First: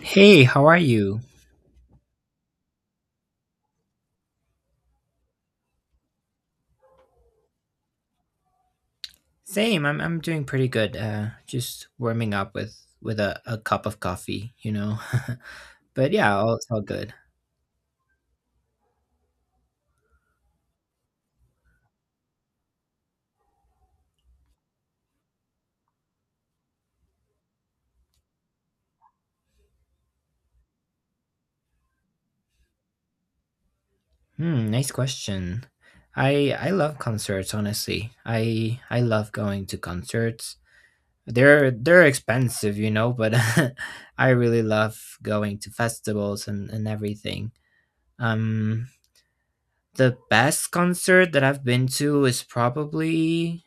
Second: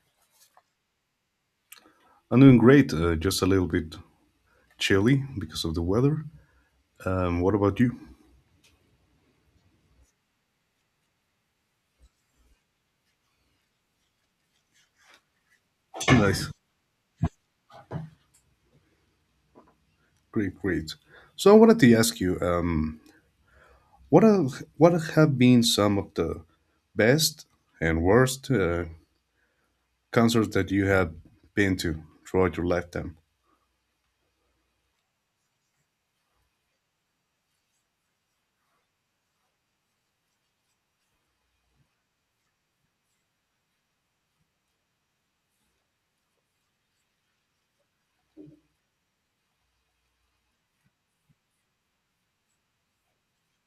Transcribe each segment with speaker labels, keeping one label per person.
Speaker 1: Hey, how are you?
Speaker 2: I'm doing great, just a little bit chilly because of the weather. What about you?
Speaker 1: Same, I'm doing pretty good. Just warming up with a cup of coffee. But yeah,
Speaker 2: Nice,
Speaker 1: it's all good.
Speaker 2: great. So I wanted to ask you, what have been some of the best and worst concerts that you have been to throughout your lifetime?
Speaker 1: Hmm, nice question. I love concerts, honestly. I love going to concerts. They're expensive, but I really love going to festivals and everything. Um the best concert that I've been to is probably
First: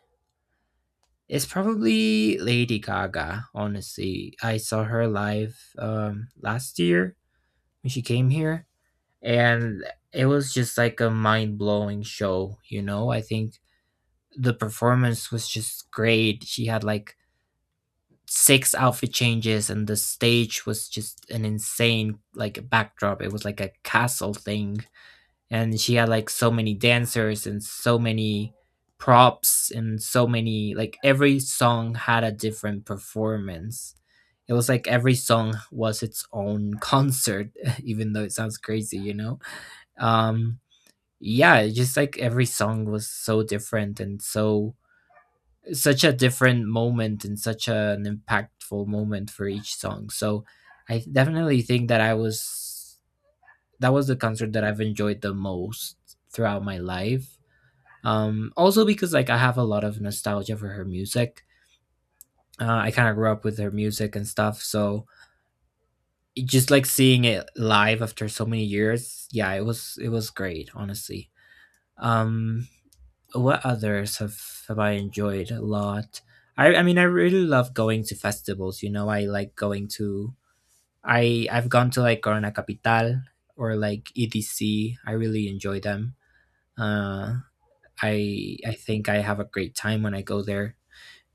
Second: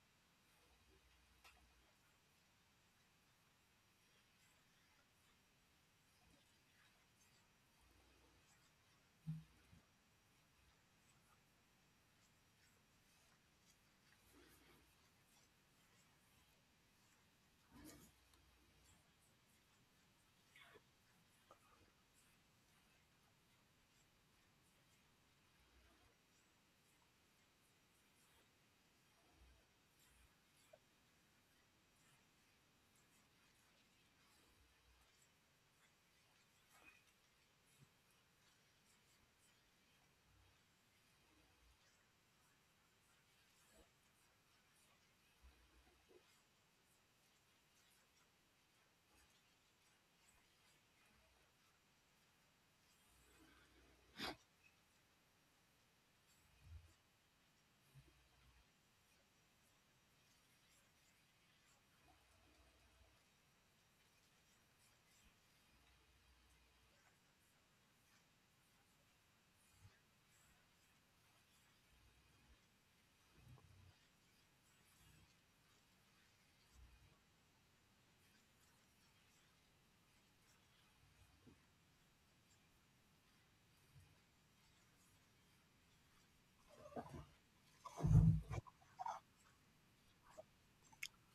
Speaker 1: It's probably Lady Gaga, honestly. I saw her live last year when she came here, and it was just like a mind-blowing show, you know? I think the performance was just great. She had, like, six outfit changes, and the stage was just an insane, like, backdrop. It was like a castle thing, and she had, like, so many dancers and so many props and so many, like, every song had a different performance. It was like every song was its own concert. Even though it sounds crazy. um yeah, it's just like every song was so different and so such a different moment and such an impactful moment for each song. So I definitely think that I was that was the concert that I've enjoyed the most throughout my life. Also, because, like, I have a lot of nostalgia for her music. I kind of grew up with her music and stuff, so just like seeing it live after so many years, yeah, it was great, honestly. Um, what others have I enjoyed a lot? I mean I really love going to festivals. You know, I I've gone to, like, Corona Capital or like EDC. I really enjoy them. Uh, I think I have a great time when I go there.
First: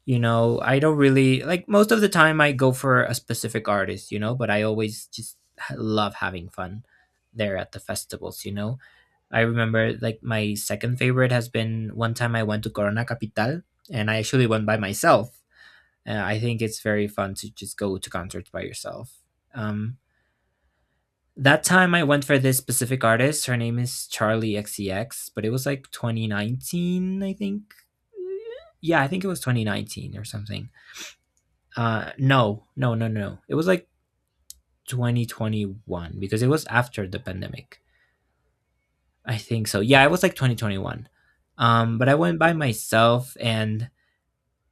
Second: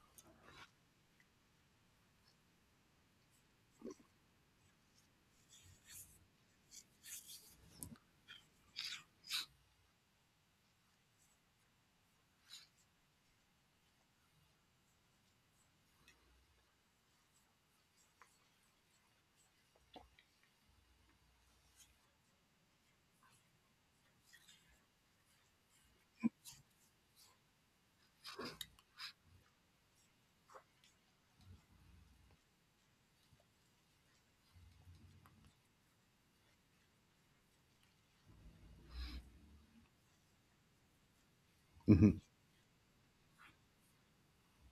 Speaker 1: You know, I don't really like most of the time I go for a specific artist, but I always just love having fun there at the festivals. I remember, like, my second favorite has been one time I went to Corona Capital, and I actually went by myself. I think it's very fun to just go to concerts by yourself. Um that time I went for this specific artist. Her name is Charlie XCX, but it was like 2019, I think. Yeah, I think it was 2019 or something. No, no, no, no, no. It was like 2021 because it was after the pandemic. I think so. Yeah, it was like 2021. But I
Speaker 2: Hmm
Speaker 1: went by myself, and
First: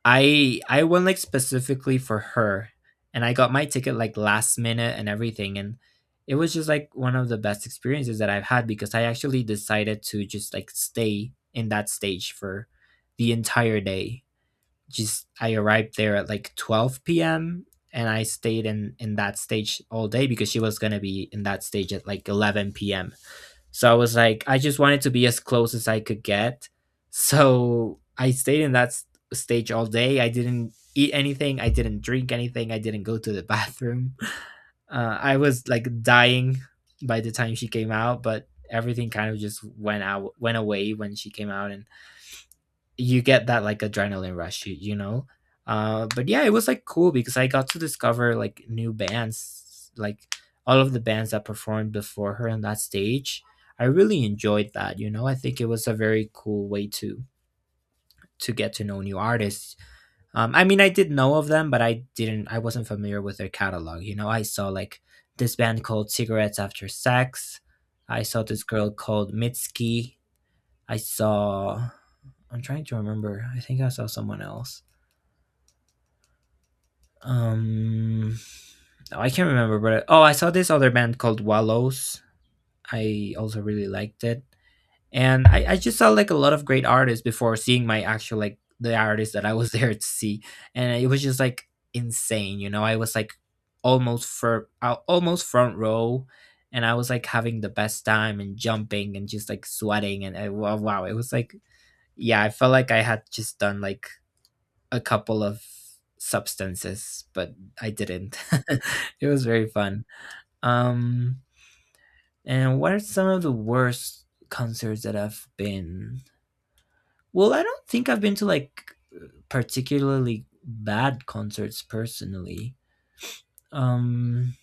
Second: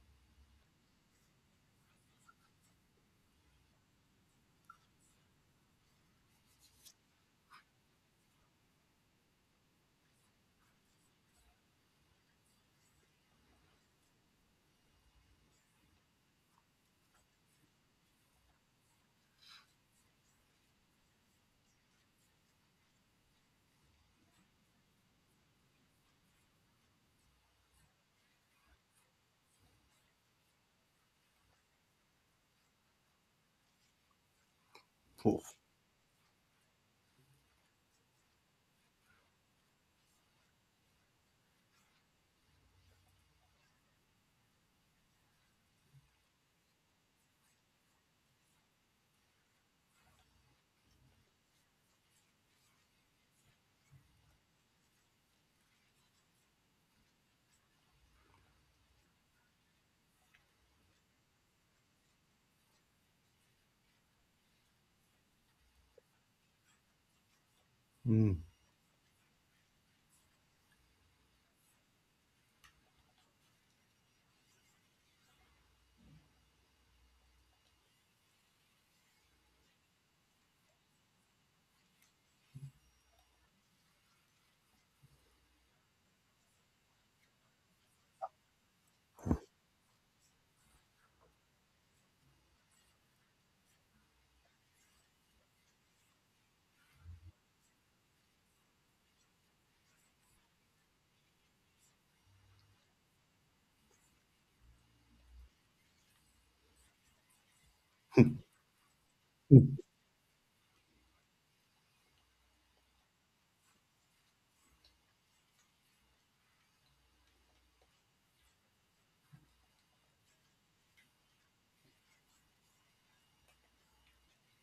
Speaker 1: I went, like, specifically for her, and I got my ticket, like, last minute and everything, and it was just, like, one of the best experiences that I've had because I actually decided to just, like, stay in that stage for the entire day. Just I arrived there at, like, 12 p.m., and I stayed in that stage all day because she was gonna be in that stage at, like, 11 PM. So I was like, I just wanted to be as close as I could get. So I stayed in that stage all day. I didn't eat anything. I didn't drink anything. I didn't go to the bathroom. I was, like, dying by the time she came out, but everything kind of just went out, went away when she came out, and you get that, like, adrenaline rush. But yeah, it was, like, cool because I got to discover, like, new bands, like all of the bands that performed before her on that stage. I really enjoyed that. I think it was a very cool way to get to know new artists. I mean, I did know of them, but I wasn't familiar with their catalog. I saw, like, this band called Cigarettes After Sex. I
Speaker 2: Mm.
Speaker 1: saw this girl called Mitski. i saw I'm trying to remember. I think I saw someone else. Um, oh, I can't remember, but oh, I saw this other band called Wallows. I also really liked it, and I just saw, like, a lot of great artists before seeing my actual, like, the artists that I was there to see, and it was just, like, insane. You know, I was, like, almost front row. And I was, like, having the best time and jumping and just, like, sweating, and I, wow, it was, like, yeah, I felt like I had just done, like, a couple of substances, but I didn't. It was very fun. Um, and what are some of the worst concerts that I've been? Well, I don't think I've been to, like, particularly bad concerts personally. Um,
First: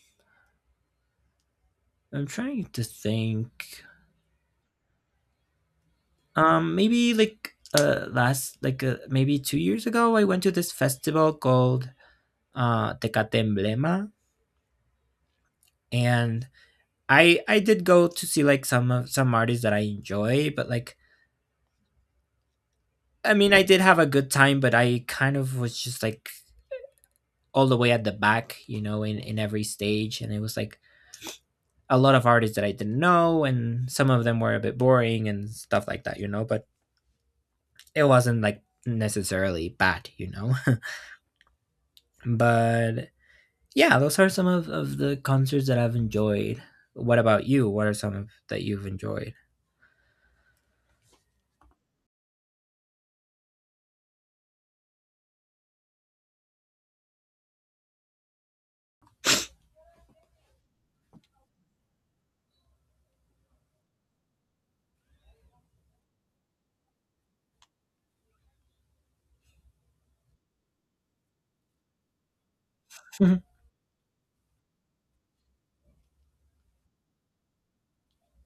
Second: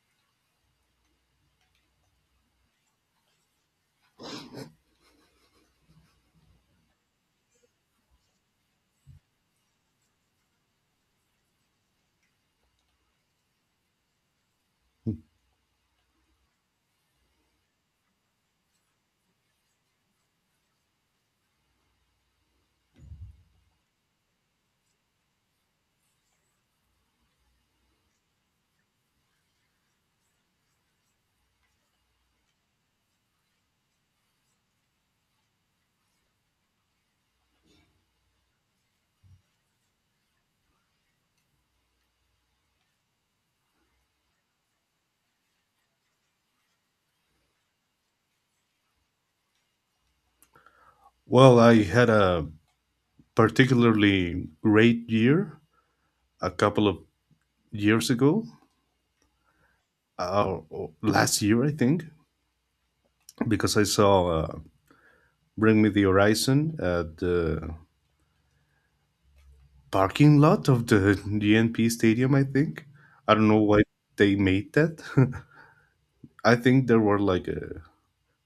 Speaker 1: I'm trying to think. Maybe, like, last, like, maybe 2 years ago, I went to this festival called Tecate Emblema, and I did go to see, like, some artists that I enjoy, but, like, I mean, I did have a good time, but I kind of was just, like, all the way at the back, you know, in every stage, and it was, like, a lot of artists that I didn't know, and some of them were a bit boring and stuff like that, you know. But it wasn't, like, necessarily bad, you know. But yeah, those are some of the concerts that I've enjoyed. What about you? What are some of that you've enjoyed?
Speaker 2: Well, I had a particularly great year a couple of years ago, or last year, I think, because I saw Bring Me the Horizon at the parking lot of the GNP Stadium, I think. I don't know why they made that. I think there were like a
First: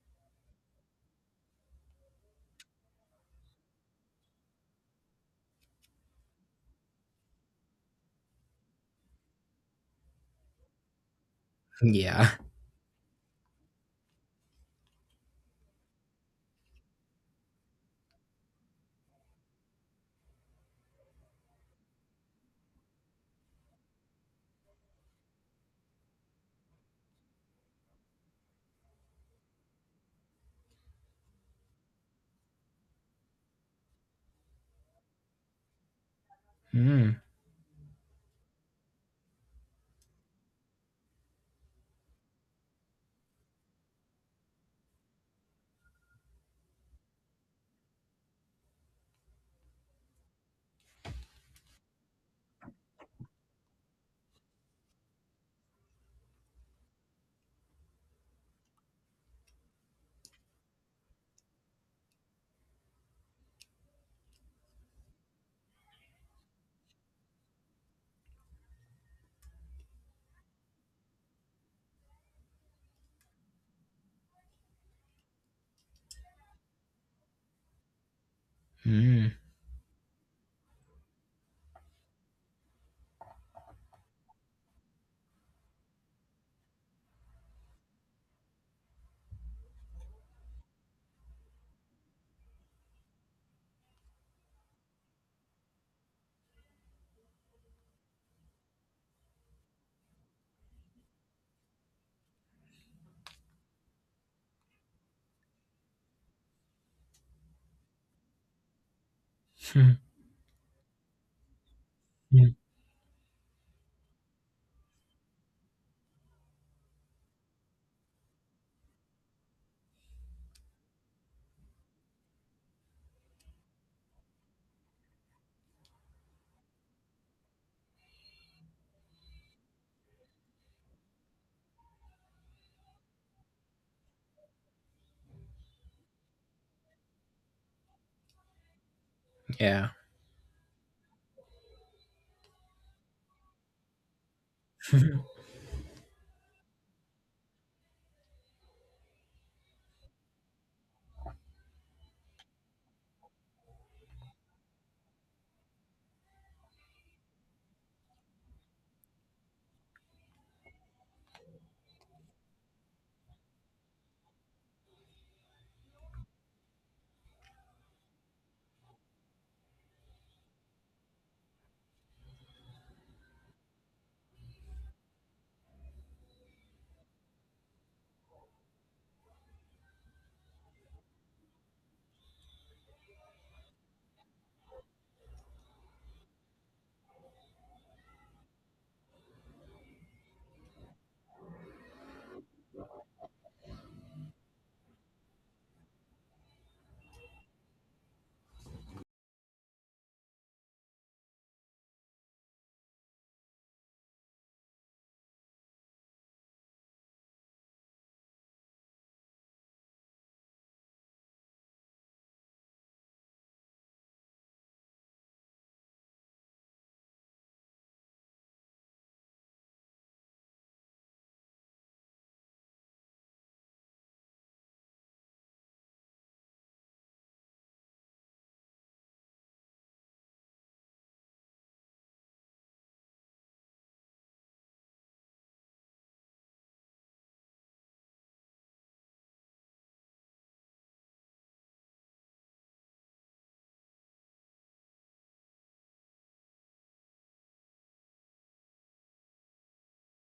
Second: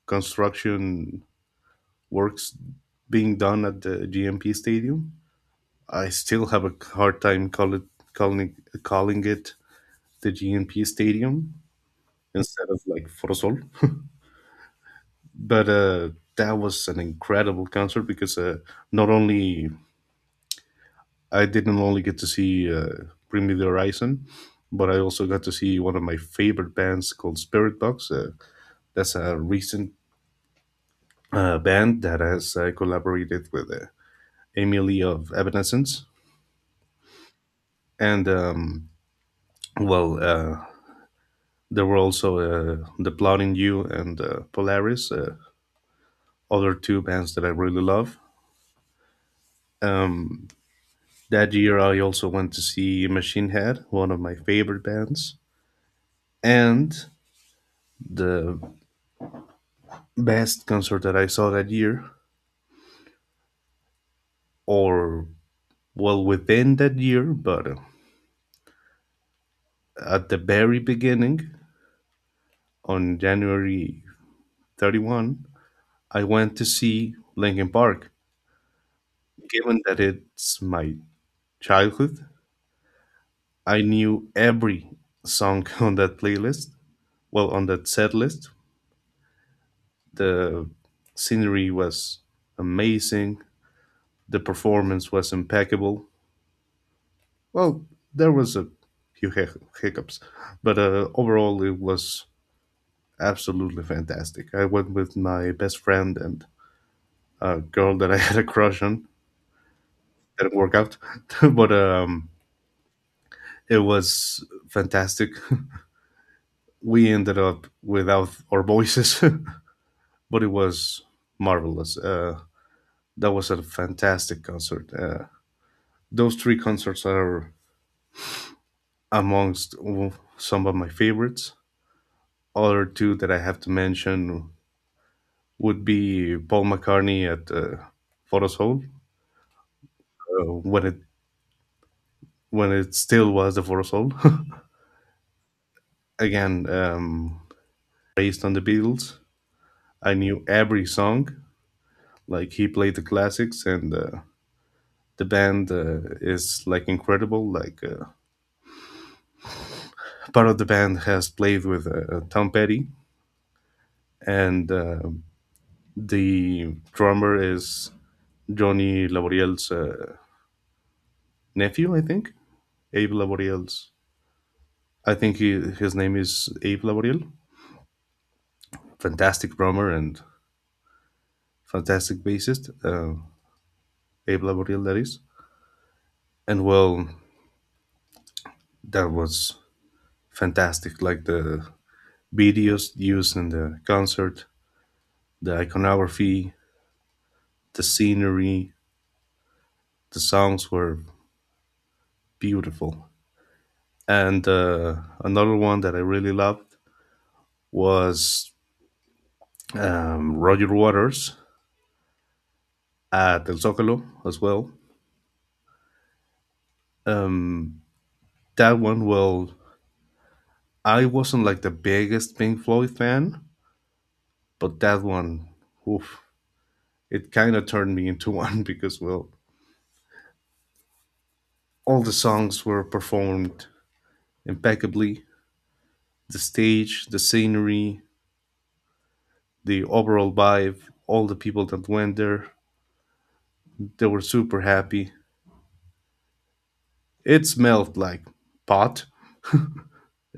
Speaker 2: construction works being done at the GNP Stadium. I still have a hard time calling calling it the GNP Stadium
Speaker 1: Yeah.
Speaker 2: instead of like Forosol. But That was an incredible concert because not only I didn't only get to see Bring Me the Horizon, but I also got to see one of my favorite bands called Spirit Box. That's a recent band that has collaborated with Emily of Evanescence.
Speaker 1: Mm,
Speaker 2: And, um, well, uh, there were also The Plotting You and Polaris, other two bands that I really love. Um, that year, I also went to see Machine Head, one of my favorite bands. And the best concert that I saw that year, or within that year, but at the very beginning on January 31, I went to see Linkin Park.
Speaker 1: mm,
Speaker 2: Given that it's my childhood, I knew every song on that playlist, well, on that set list. The scenery was amazing, the performance was impeccable. Well, there was a few hiccups, but overall, it was absolutely fantastic. I went with my best friend and a girl that I had a crush on. Didn't work out, but
Speaker 1: mm.
Speaker 2: it was fantastic. We ended up without our voices, but it was marvelous. That was a fantastic concert. Those three concerts are amongst some of my favorites. Other two that I have to mention would be Paul McCartney at Photos Hole
Speaker 1: Yeah.
Speaker 2: uh, when it when it still was the four soul. Again, based on the Beatles, I knew every song. Like he played the classics, and the band is like incredible. Part of the band has played with Tom Petty, and the drummer is Johnny Laboriel's nephew, I think. Abe Laboriel's. I think his name is Abe Laboriel. Fantastic drummer and fantastic bassist. Abe Laboriel, that is. And well, that was fantastic. Like the videos used in the concert, the iconography, the scenery, the songs were beautiful. And Another one that I really loved was Roger Waters at El Zocalo as well. That one, well, I wasn't like the biggest Pink Floyd fan, but that one, oof, it kind of turned me into one because, well, all the songs were performed impeccably. The stage, the scenery, the overall vibe, all the people that went there, they were super happy. It smelled like pot.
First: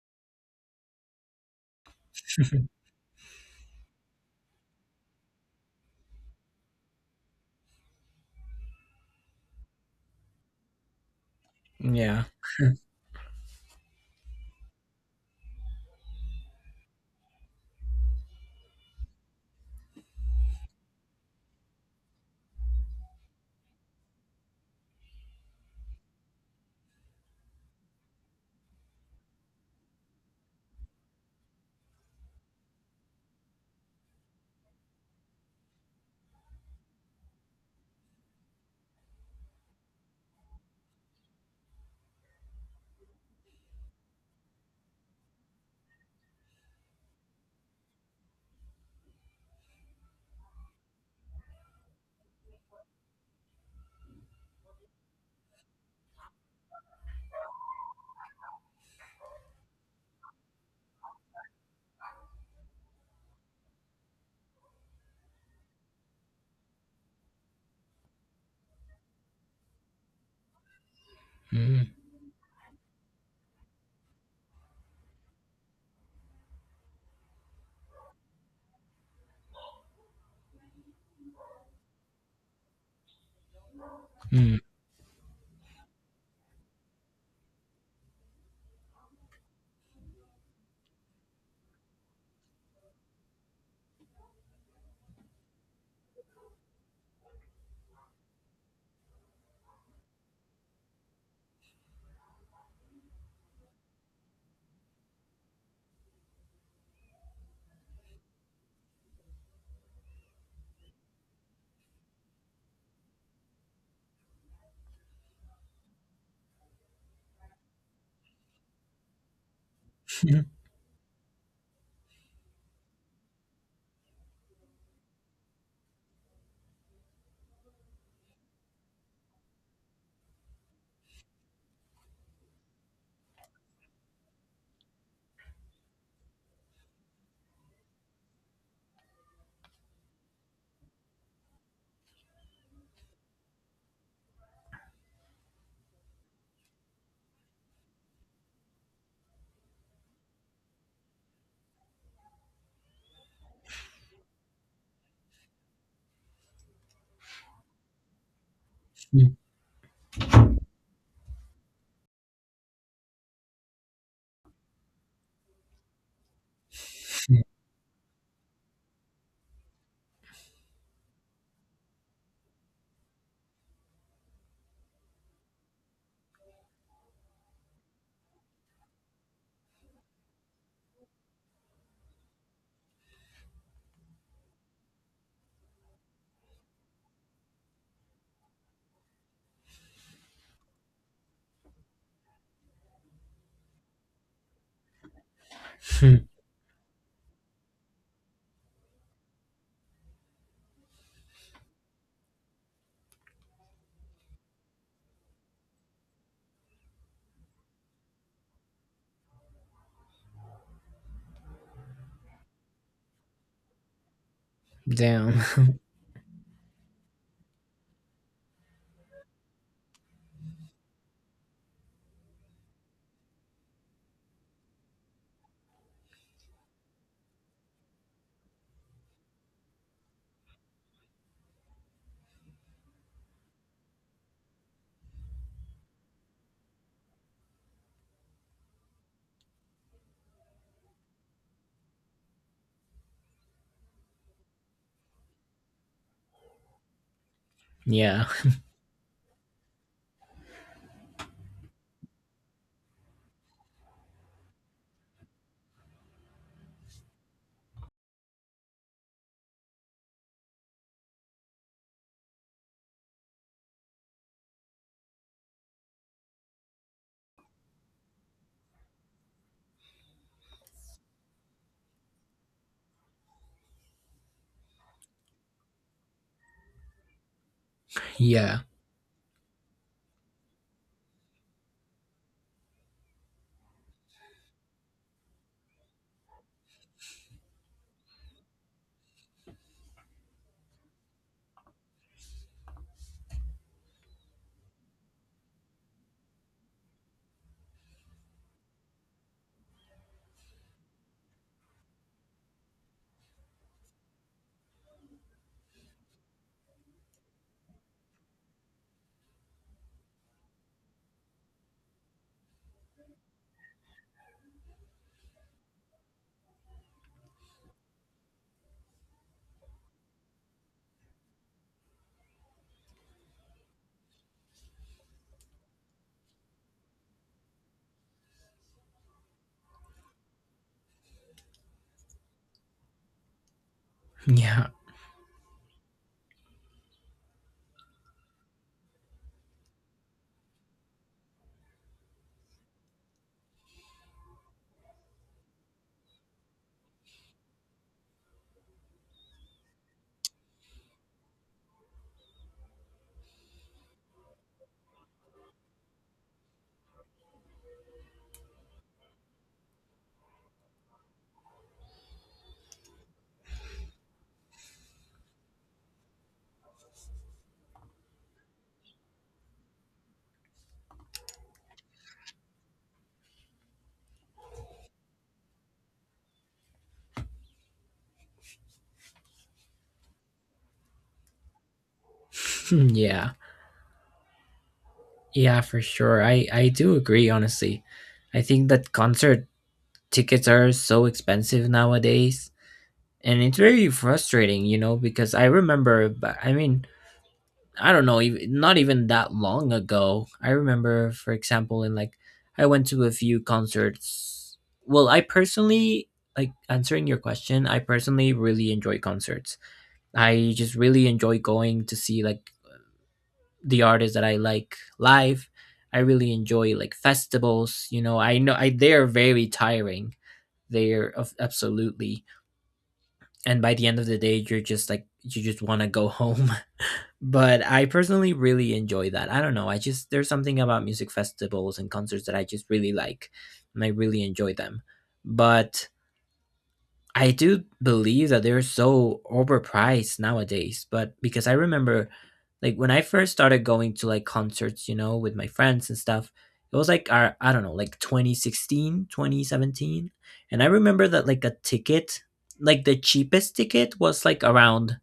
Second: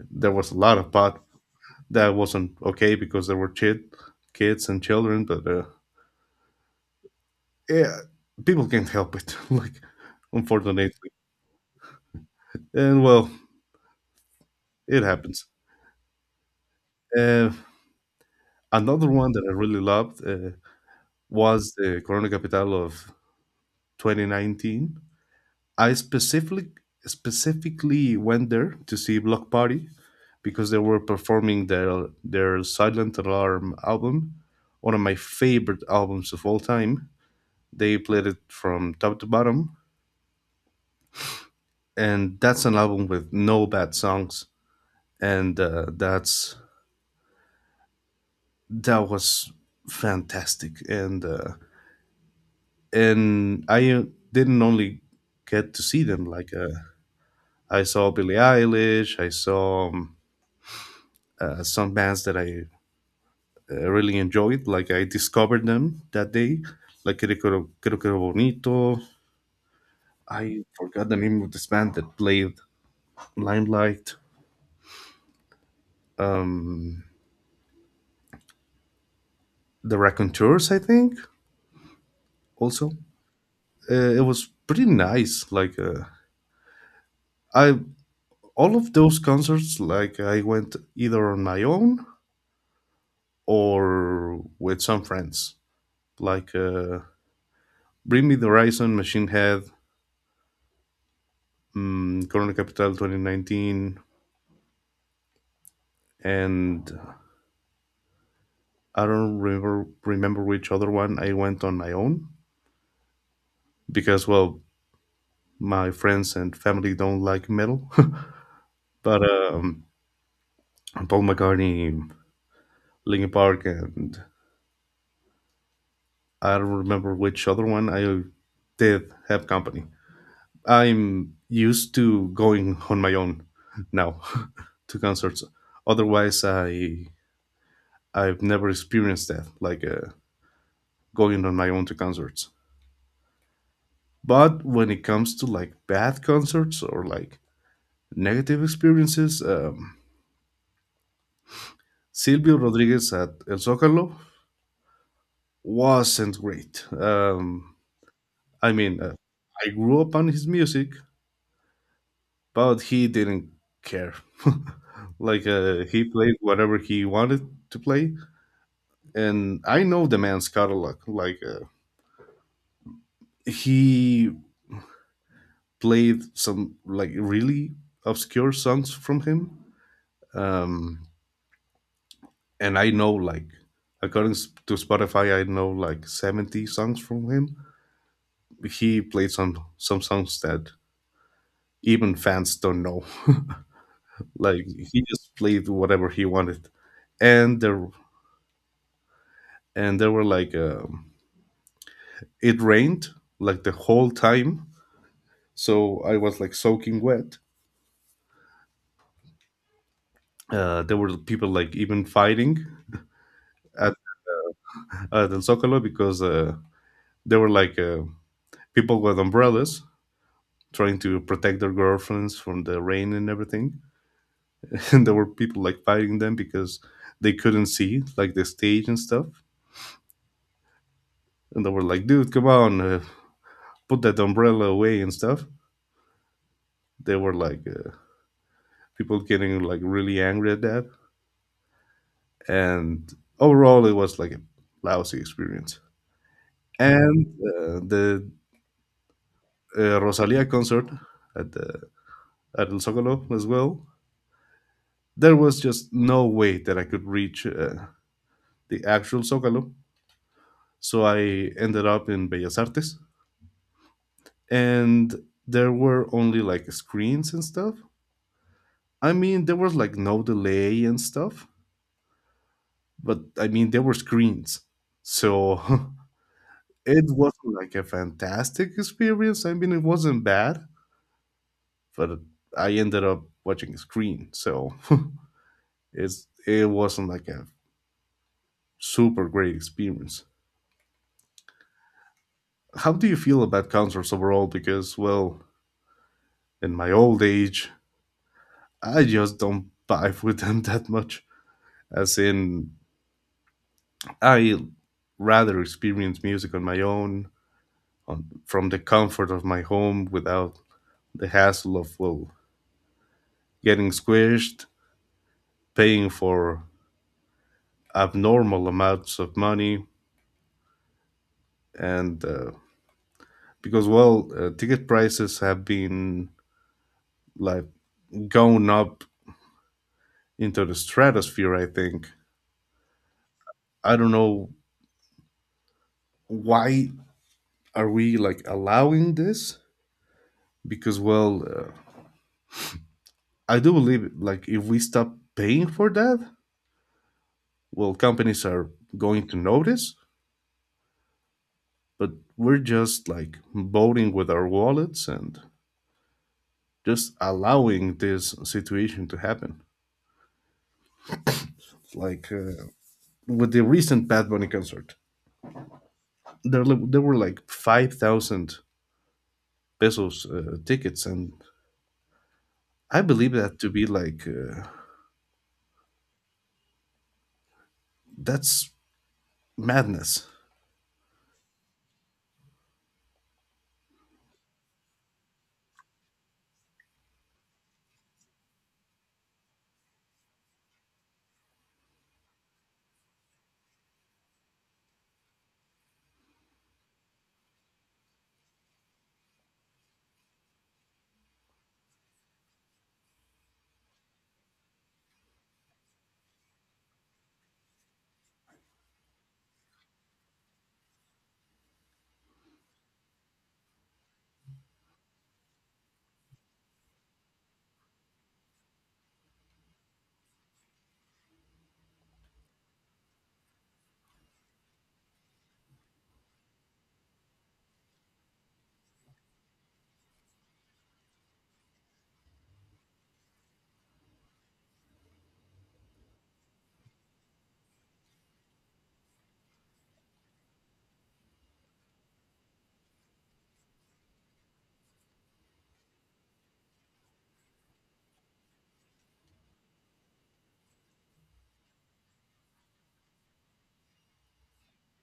Speaker 2: There was a lot of pot. That wasn't okay because there were kids and children, but yeah, people can't help it. Like, unfortunately,
Speaker 1: Mm-hmm. Yeah.
Speaker 2: and well, it happens. Uh, another one that I really loved was the Corona Capital of 2019. I specifically went there to see Block Party because they were performing their Silent Alarm album, one of my favorite albums of all time. They played it from top to bottom, and that's an album with no bad songs, and that's that was fantastic. And I didn't only get to see them I saw Billie Eilish, I saw some bands that I really enjoyed. Like I discovered them that day. Like Creo Bonito. I forgot the name of this band
Speaker 1: Mm,
Speaker 2: that played Limelight. Um, the Raconteurs, I think. Also, it was
Speaker 1: mm,
Speaker 2: pretty nice. I All of those concerts, like I went either on my own or with some friends. Like uh, Bring Me the Horizon, Machine Head, Corona Capital 2019, and I don't remember which other one I went on my own because well my friends and family don't like metal but
Speaker 1: mm,
Speaker 2: Paul McCartney, Linkin Park, and I don't remember which other one I did have company. I'm used to going on my own now to concerts otherwise I've never experienced that, going on my own to concerts. But when it comes to like bad concerts or like negative experiences. Silvio Rodriguez at El Zócalo wasn't great. I mean, uh,
Speaker 1: mm,
Speaker 2: I grew up on his music, but he didn't care. He played whatever he
Speaker 1: mm,
Speaker 2: wanted to play, and I know the man's catalog. He played some like really obscure songs from him, um, and I know like according to Spotify, I know like 70 songs from him. He played some songs that even fans don't know. Like he just played whatever he
Speaker 1: mm.
Speaker 2: wanted, and there were like it rained like the whole time, so I was like soaking wet. There were people like even fighting at at
Speaker 1: Damn.
Speaker 2: El Zócalo because there were like people with umbrellas trying to protect their girlfriends from the rain and everything, and there were people like fighting them because they couldn't see like the stage and stuff, and they were like, "Dude, come on, put that umbrella away and stuff." They were people getting like really angry at that, and overall, it was like a lousy experience. And
Speaker 1: Yeah.
Speaker 2: the Rosalia concert at the at El Zócalo as well. There was just no way that I could reach the actual Zócalo, so I ended up in Bellas Artes, and there were only like screens and stuff. I mean, there was like no delay and stuff, but I mean, there were screens. So it wasn't like a
Speaker 1: Yeah.
Speaker 2: fantastic experience. I mean, it wasn't bad, but I ended up watching a screen. So it wasn't like a super great experience. How do you feel about concerts overall? Because, well, in my old age, I just don't vibe with them that much. As in, I rather experience music on my own, from the comfort of my home without the hassle of well getting squished, paying for abnormal amounts of money, and because well, ticket prices have been like going up into the stratosphere. I think I don't know
Speaker 1: Yeah.
Speaker 2: why are we like allowing this because well, I do believe like if we stop paying for that, well, companies are going to notice. But we're just like voting with our wallets and just allowing this situation to happen. Like uh, with the recent Bad Bunny concert, there were like 5,000 pesos tickets, and I believe that to be that's madness.
Speaker 1: Yeah. Yeah, for sure. I do agree, honestly. I think that concert tickets are so expensive nowadays, and it's very frustrating, you know, because I remember I mean, I don't know, not even that long ago. I remember, for example, in like I went to a few concerts. Well, I personally, like, answering your question, I personally really enjoy concerts. I just really enjoy going to see, like, the artists that I like live. I really enjoy, like, festivals. You know, I know, I they're very tiring. They're of absolutely, and by the end of the day, you're just like you just want to go home, but I personally really enjoy that. I don't know. I just There's something about music festivals and concerts that I just really like, and I really enjoy them. But I do believe that they're so overpriced nowadays, but because I remember, like, when I first started going to, like, concerts, you know, with my friends and stuff, it was, like, our I don't know, like 2016, 2017. And I remember that, like, the cheapest ticket was, like, around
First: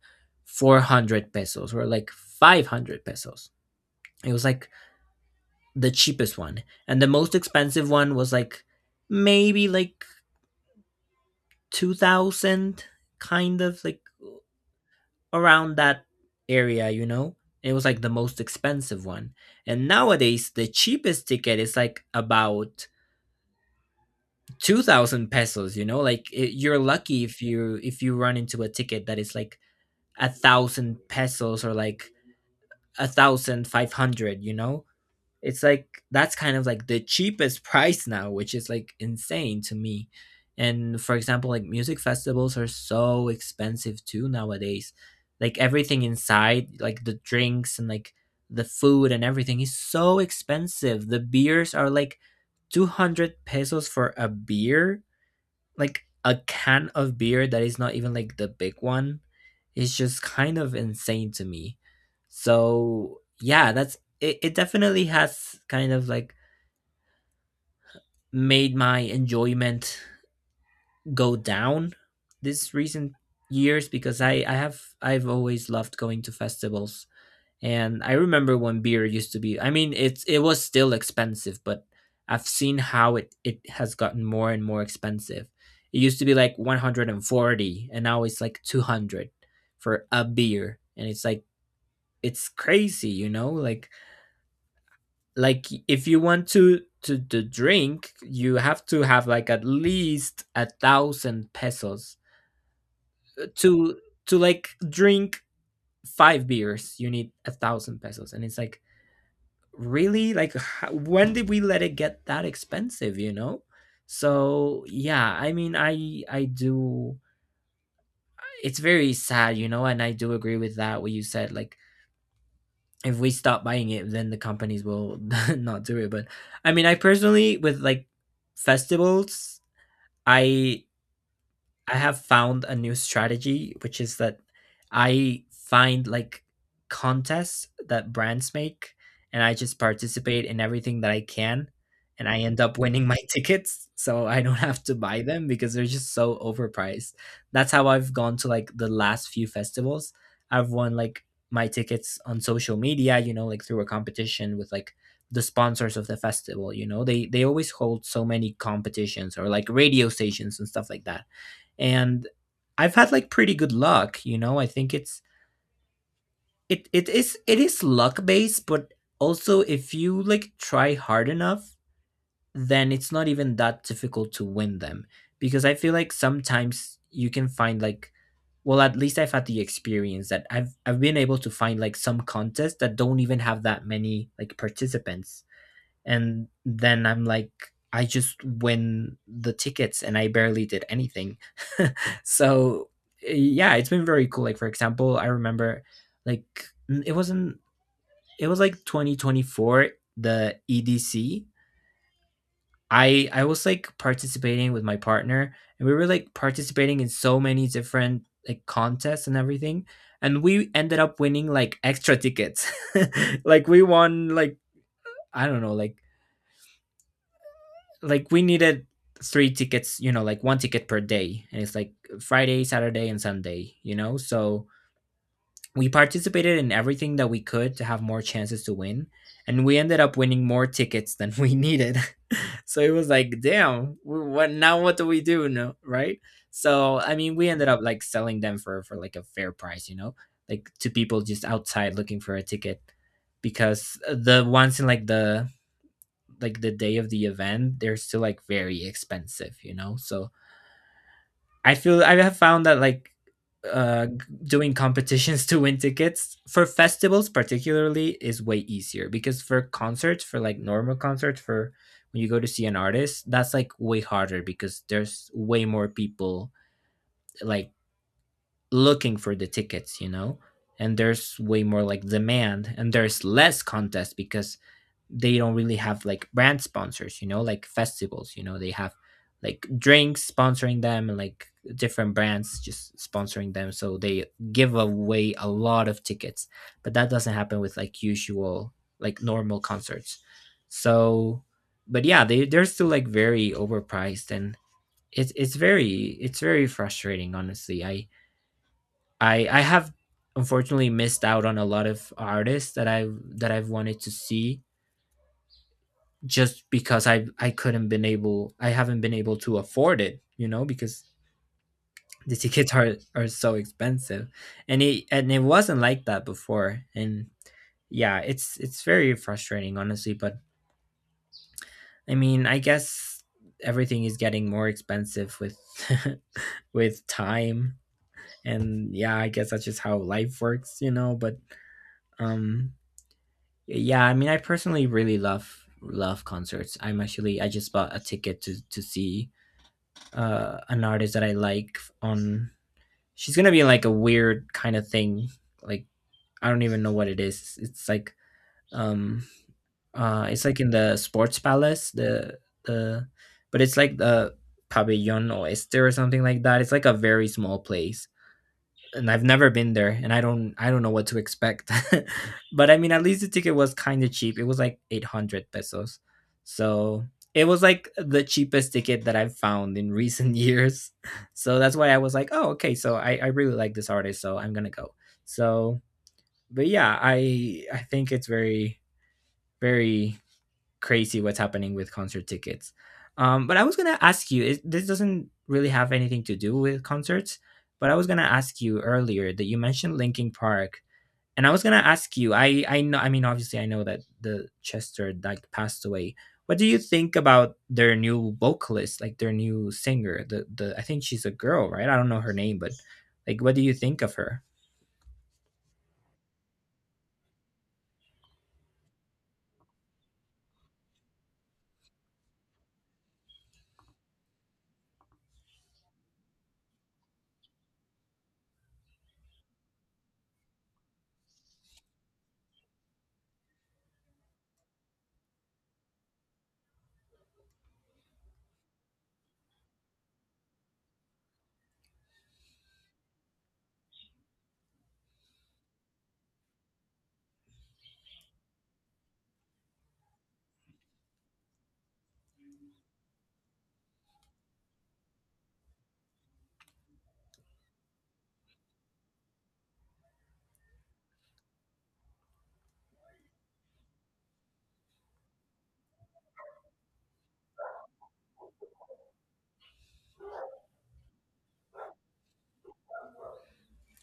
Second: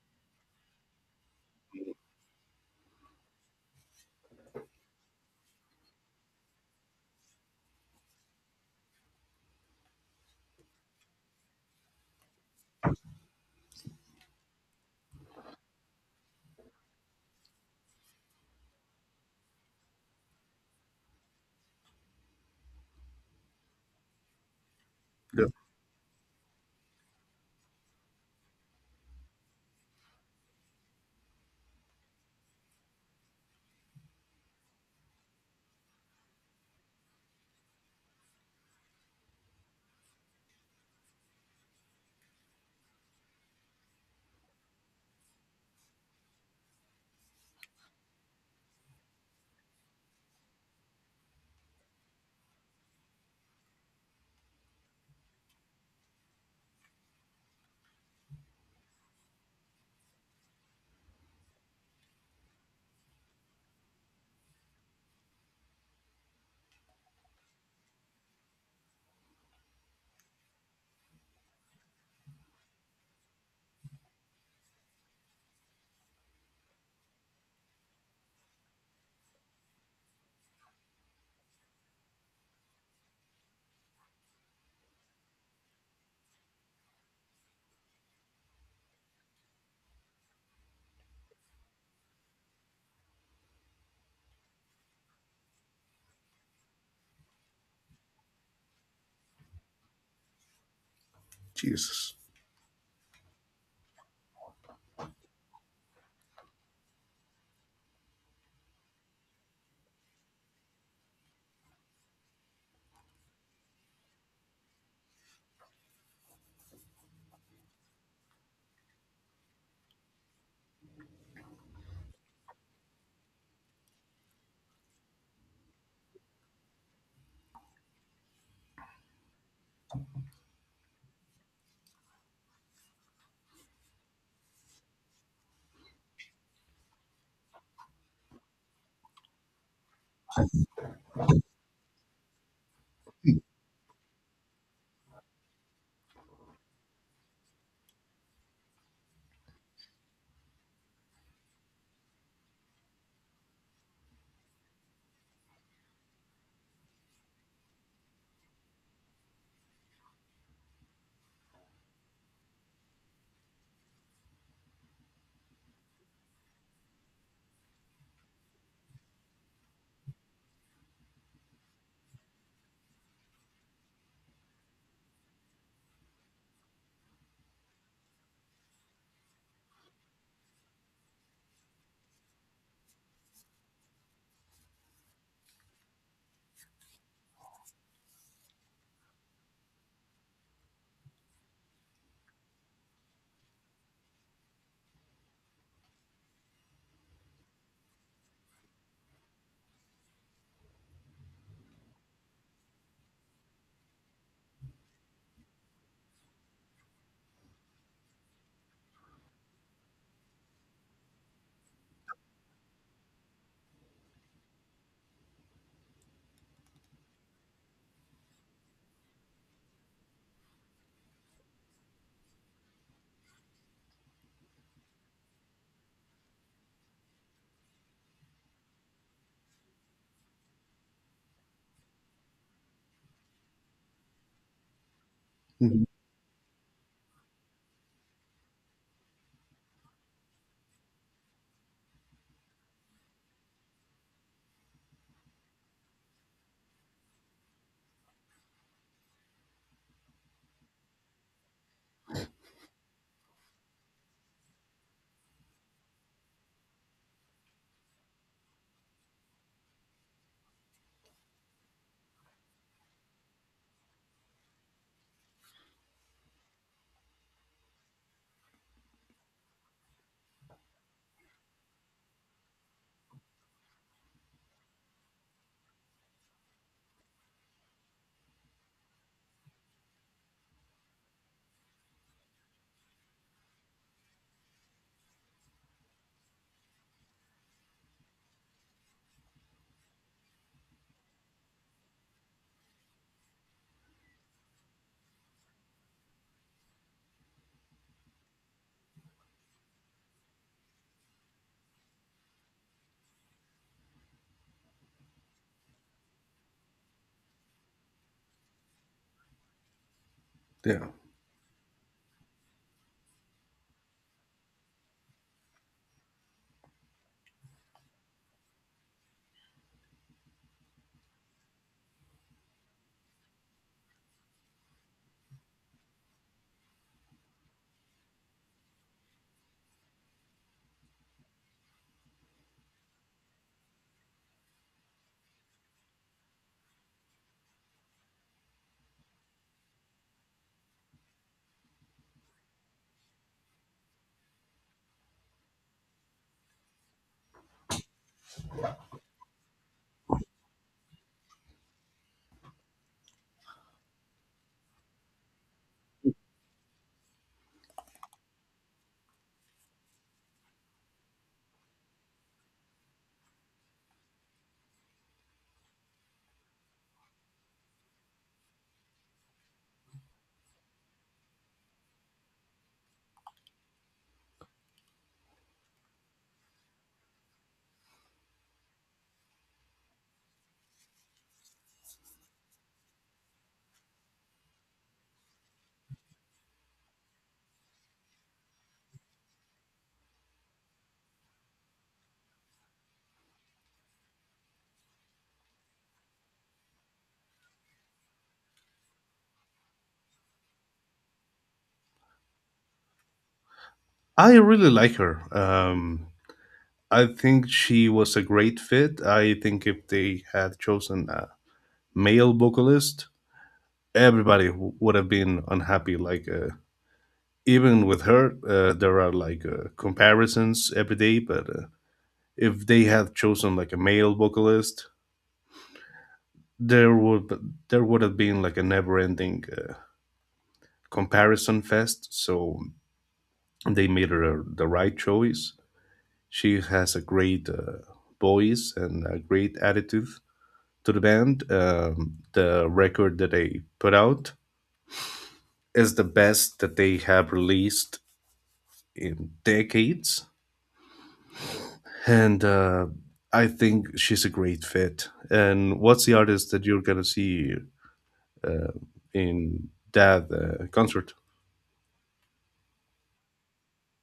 Speaker 1: 400 pesos or like 500 pesos. It was, like, the cheapest one. And the most expensive one was, like, maybe, like, 2000, kind of, like, around that area, you know? It was, like, the most expensive one. And nowadays, the cheapest ticket is, like, about 2000
Speaker 2: Yeah.
Speaker 1: pesos, you know? You're lucky if you run into a ticket that is, like, 1,000 pesos or like 1,500, you know? It's like that's kind of, like, the cheapest price now, which is, like, insane to me. And for example, like, music festivals are so expensive too nowadays. Like, everything inside, like the drinks and like the food and everything, is so expensive. The beers are, like, 200 pesos for a beer, like a can of beer that is not even, like, the big one, is just kind of insane to me. So yeah, it definitely has kind of, like, made my enjoyment go down this recent years because I've always loved going to festivals, and I remember when beer used to be, I mean, it was still expensive, but I've seen how it has gotten more and more expensive. It used to be like 140 and 40, and now it's like 200 for a beer, and it's, like, it's crazy, you know? Like, if you want to drink, you have to have, like, at least a thousand
Speaker 2: Jesus.
Speaker 1: pesos to to like drink five beers. You need 1,000 pesos, and it's, like, really, like, when did we let it get that expensive? So yeah, I mean, I do. It's very sad. And I do agree with that what you said, like, if we stop buying it, then the companies will not do it. But I mean, I personally, with, like, festivals, i I have found a new strategy, which is that I find, like, contests that brands make, and I just participate in everything that I can, and I end up winning my tickets, so I don't have to buy them because they're just so overpriced. That's how I've gone to like the last few festivals. I've won like my tickets on social media, you know, like through a competition with like the sponsors of the festival, you know. They always hold so many competitions or like radio stations and stuff like that and I've had like pretty good luck, you know. I think it is luck based, but also if you like try hard enough, then it's not even that difficult to win them because I feel like sometimes you can find like well, at least I've had the experience that I've been able to find like some contests that don't even have that many like participants, and then I'm like I just win the tickets and I barely did anything so yeah, it's been very cool. Like for example, I remember like it wasn't, it was like 2024, the EDC. I was like participating with my partner, and we were like participating in so many different like contests and everything, and we ended up winning like extra tickets. Like we won like I don't know, like we needed three tickets, you know, like one ticket per day. And it's like Friday, Saturday, and Sunday, you know? So we participated in everything that we could to have more chances to win. And we ended up winning more tickets than we needed. So it was like, damn, what now, what do we do? No,
Speaker 2: Mhm.
Speaker 1: right? So I mean, we ended up like selling them for like a fair price, you know? Like to people just outside looking for a ticket, because the ones in like the day of the event, they're still like very expensive, you know? So I feel I have found that like uh g- doing competitions to win tickets for festivals particularly is way easier, because for concerts, for like normal concerts, for when you go to see an artist, that's like way harder because there's way more people like looking for the tickets, you know. And there's way more like demand and there's less contest, because they don't really have like brand sponsors, you know, like festivals, you know, they have like drinks sponsoring them and like different brands just sponsoring them. So they give away a lot of tickets, but that doesn't happen with like usual, like normal concerts. So, but yeah, they, they're still like very overpriced and it's very frustrating. Honestly, I have unfortunately missed out on a lot of artists that that I've wanted to see, just because I haven't been able to afford it, you know,
Speaker 2: Yeah,
Speaker 1: because the tickets are so expensive. And it wasn't like that before. And yeah, it's very frustrating honestly, but I mean, I guess everything is getting more expensive with with time. And yeah, I guess that's just how life works, you know, but um yeah, I mean, I personally really love concerts. I just bought a ticket to see an artist that I like on. She's gonna be like a weird kind of thing. Like I don't even know what it is. Um it's like in the sports palace, the but it's like the pabellon oeste or something like that. It's like a very small place, and I've never been there, and I don't know what to expect. But I mean, at least the ticket was kind of cheap. It was like 800 pesos. So, it was like the cheapest ticket that I've found in recent years. So that's why I was like, "Oh, okay, so I really like this artist, so I'm going to go." So, but yeah, I think it's very very crazy what's happening with concert tickets. But I was gonna ask you. It, this doesn't really have anything to do with concerts, but I was gonna ask you earlier that you mentioned Linkin Park, and I was gonna ask you. I know. I mean, obviously, I know that the Chester like passed away. What do you think about their new vocalist, like their new singer? The I think she's a girl, right? I don't know her name, but like, what do you think of
Speaker 2: I
Speaker 1: her?
Speaker 2: really like her. I think she was a great fit. I think if they had chosen a male vocalist, everybody would have been unhappy. Even with her, there are comparisons every day. But if they had chosen like a male vocalist, there would there would have been like a never-ending comparison fest. So they made her the right choice. She has a great voice and a great attitude to the band. The record that they put out is the best that they have released in decades, and I think she's a great fit. And what's the artist that you're gonna see uh, in that concert?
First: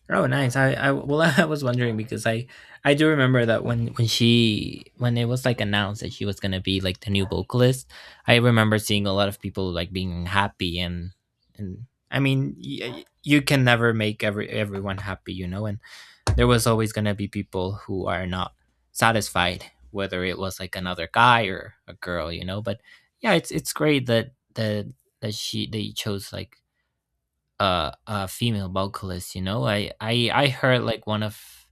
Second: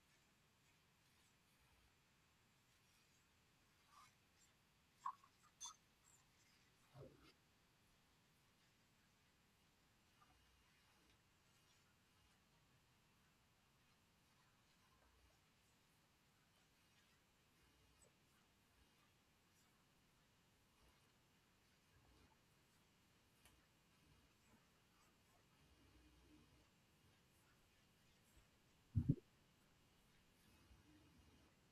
Speaker 1: Oh, nice. I well, I was wondering because I do remember that when she when it was like announced that she was gonna be like the new vocalist, I remember seeing a lot of people like being happy, and I mean you can never make everyone happy, you know, and there was always gonna be people who are not satisfied, whether it was like another guy or a girl, you know. But yeah, it's great that that she, they chose like female vocalist, you know. I heard like one of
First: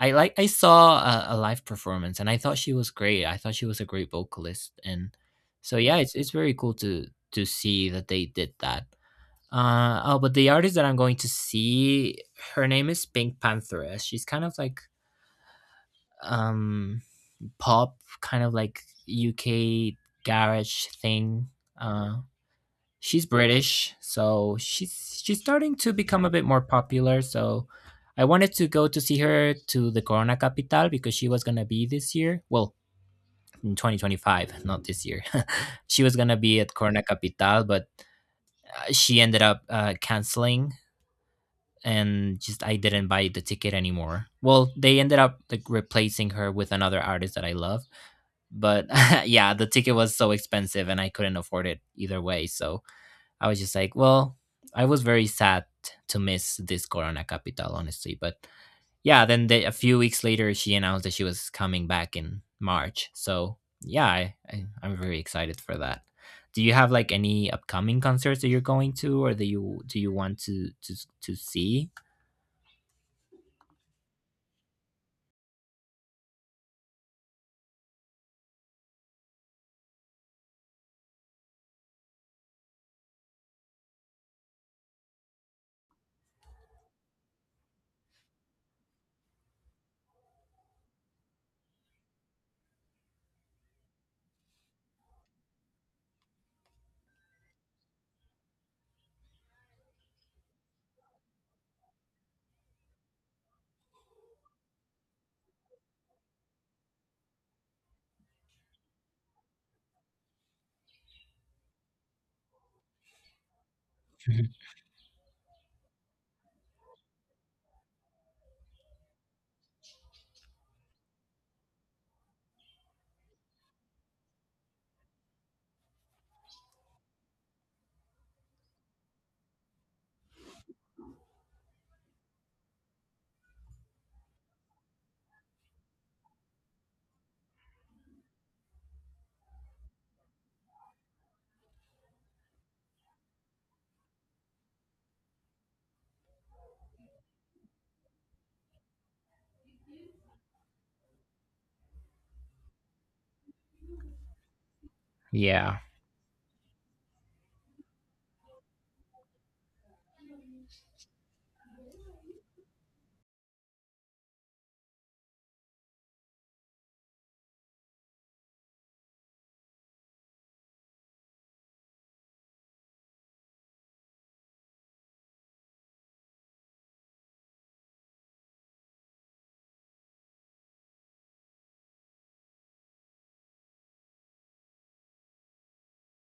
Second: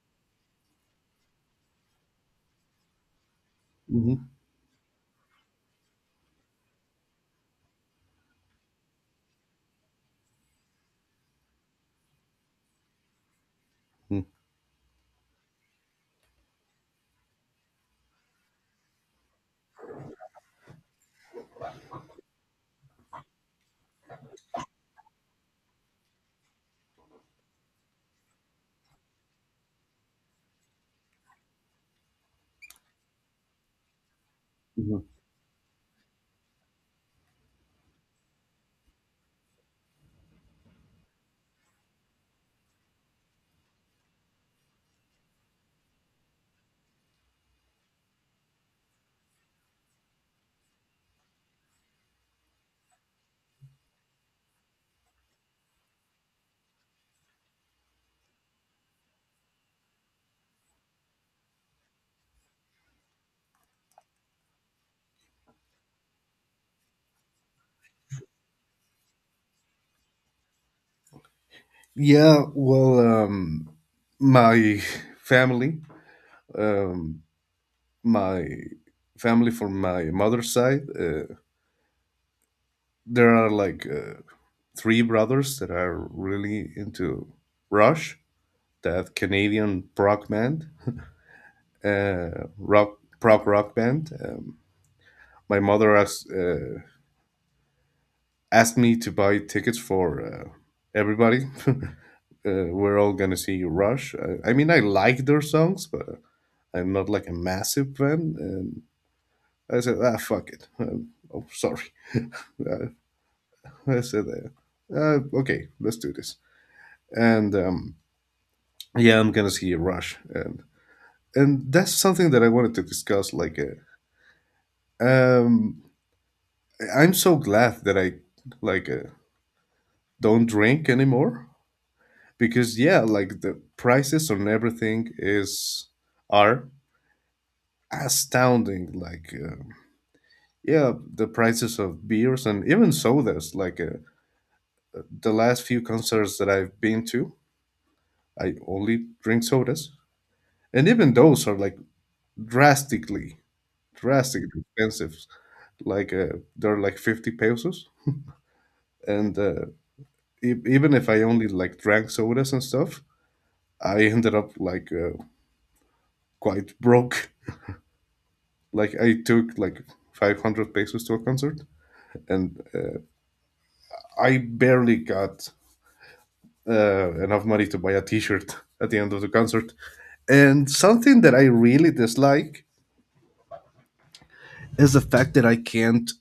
Speaker 1: I saw a live performance, and I thought she was great. I thought she was a great
Speaker 2: Hmm
Speaker 1: vocalist. And so yeah, it's very cool to see that they did that. Oh, but the artist that I'm going to see, her name is Pink Panther.
Speaker 2: hmm
Speaker 1: She's kind of like um pop, kind of like UK garage thing. uh she's British, so she's starting to become a bit more popular. So I wanted to go to see her to the Corona Capital, because she was gonna be this year. Well, in 2025, not this year. She was gonna be at Corona Capital, but she ended up canceling, and just I didn't buy the ticket anymore. Well, they ended up like replacing her with another artist that I love, but yeah, the ticket was so expensive, and I couldn't afford it either way. So I was just like, well, I was very sad to miss this Corona Capital, honestly. But yeah, then the, a few weeks later, she announced that she was coming back in March. So yeah, I'm very excited for that. Do you have like any upcoming concerts that you're going to, or that you do you want to see?
Speaker 2: Yeah, well, my family, um, my family from my mother's side, there are three brothers that are really into Rush, that Canadian prog band, rock prog rock band. My mother asked me to buy tickets for everybody. We're all gonna see Rush. I mean, I like their songs, but I'm not like a massive fan. And I said, ah, fuck it. Oh, sorry. Uh, I said,
Speaker 1: Mhm.
Speaker 2: okay, let's do this. And yeah, I'm gonna see Rush, and that's something that I wanted to discuss. Um, I'm so glad that I like don't drink anymore because yeah like the prices on everything is are astounding yeah the prices of beers and even sodas the last few concerts that I've been to I only drink sodas, and even those are like drastically drastically expensive
Speaker 1: Yeah,
Speaker 2: like uh, they're like 50 pesos, and even if I only like drank sodas and stuff I ended up quite broke. Like I took like 500 pesos to a concert, and I barely got enough money to buy a t-shirt at the end of the concert. And something that I really dislike is the fact that I can't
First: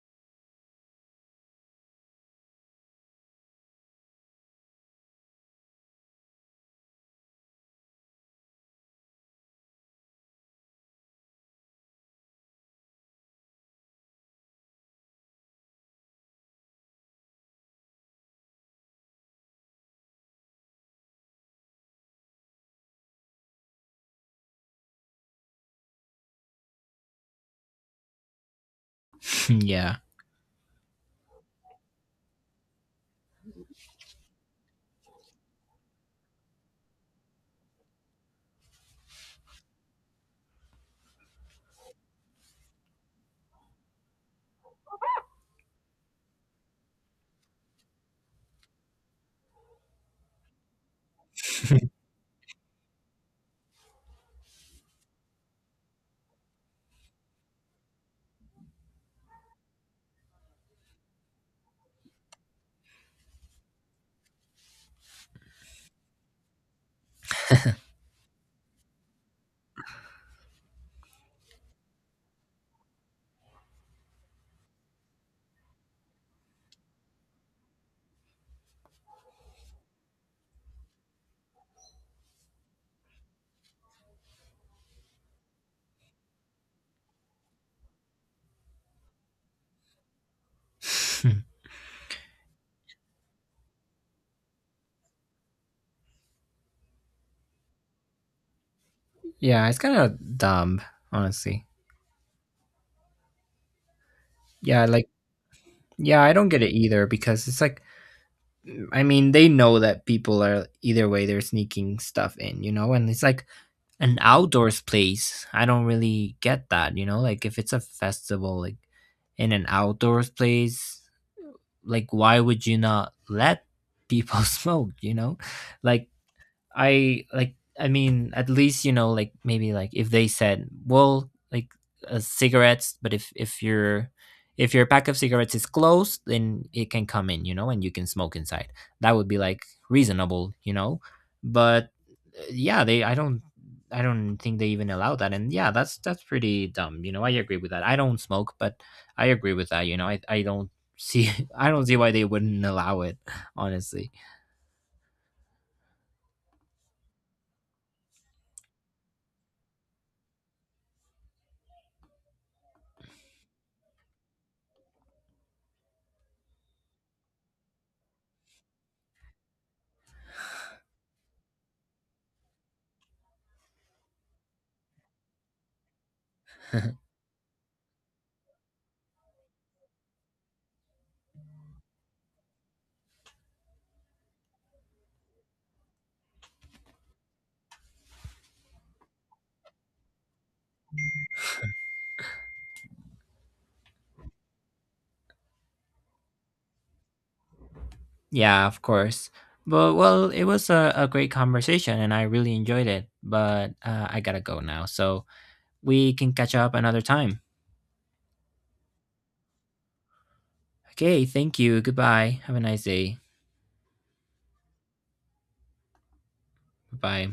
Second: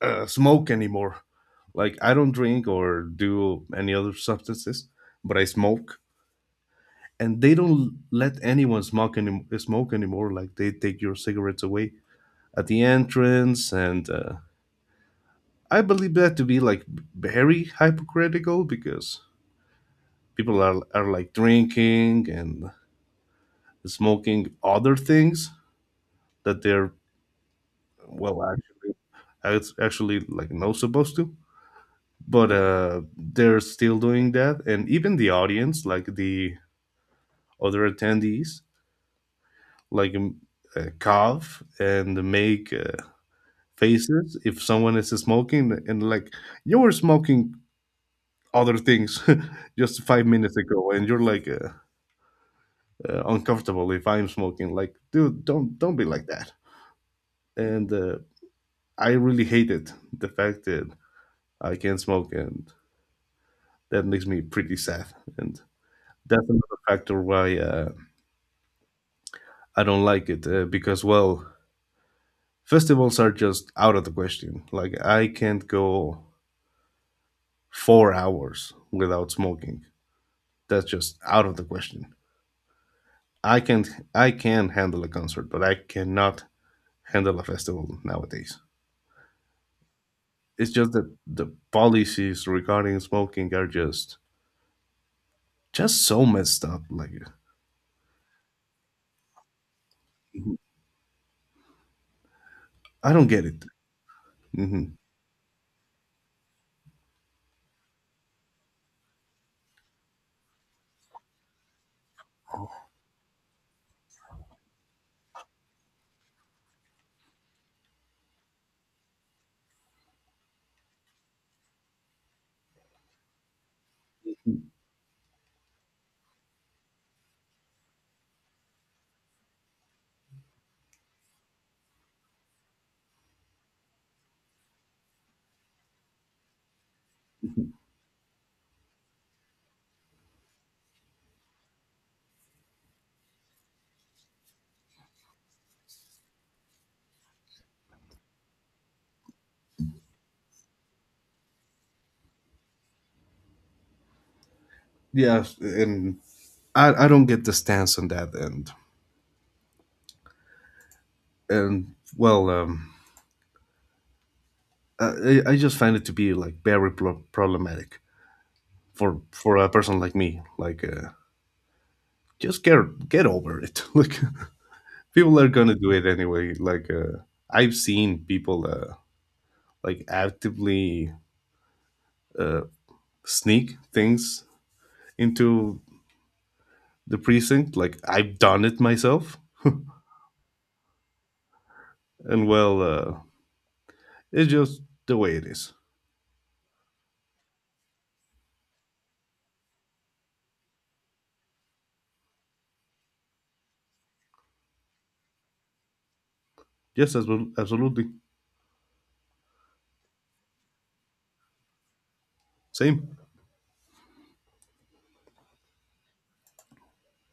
Speaker 2: smoke anymore. Like I don't drink or do any other substances, but I smoke, and they don't let anyone smoke, smoke anymore. Like they take your cigarettes away at the entrance, and I believe that to be like very hypocritical because are like drinking and smoking other things that they're well actually it's
Speaker 1: yeah,
Speaker 2: actually like not supposed to, but they're still doing that. And even the audience, like the other attendees, like um, cough and make faces if someone is smoking, and like you were smoking other things just 5 minutes ago and you're like uncomfortable if I'm smoking. Like, dude, don't be like that. And I really hated the fact that I can't smoke, and that makes me pretty sad. And that's another factor why I don't like it because well, festivals are just out of the question. Like, I can't go 4 hours without smoking. That's just out of the question. I can I can handle a concert, but I cannot handle a festival nowadays. It's just that the policies regarding smoking are just so messed up. Like
Speaker 1: yeah. It's kind of dumb, honestly.
Speaker 2: I don't get it. Hmm
Speaker 1: Yeah, like yeah, I don't get it either because it's like I mean, they know that people are either way, they're sneaking stuff in, you know, and it's like an outdoors place. I don't really get that, you know, like if it's a festival, like in an outdoors place, like why would you not let people smoke, you know? Like like I mean at least you know like maybe like if they said well like cigarettes, but if your pack of cigarettes is closed then it can come in, you know, and you can smoke inside, that would be like reasonable, you know. But yeah, they, I don't think they even allow that. And yeah, that's pretty dumb, you know. I agree with that. I don't smoke, but I agree with that, you know. I don't see I don't see why they wouldn't allow it, honestly.
Speaker 2: Yeah, and I don't get the stance on that end. And well, I just find it to be like very problematic for a person like me. Just get over it. Like, people are gonna do it anyway. I've seen people like actively uh, sneak things into the precinct. Like I've done it myself, and well, it's just the way it is.
Speaker 1: Yeah, of course. But well, it was a great conversation and I really enjoyed it. But I gotta go now. So we can catch up another
Speaker 2: Yes,
Speaker 1: time.
Speaker 2: absolutely,
Speaker 1: Okay, thank you. Goodbye. Have a nice
Speaker 2: same.
Speaker 1: day. Bye.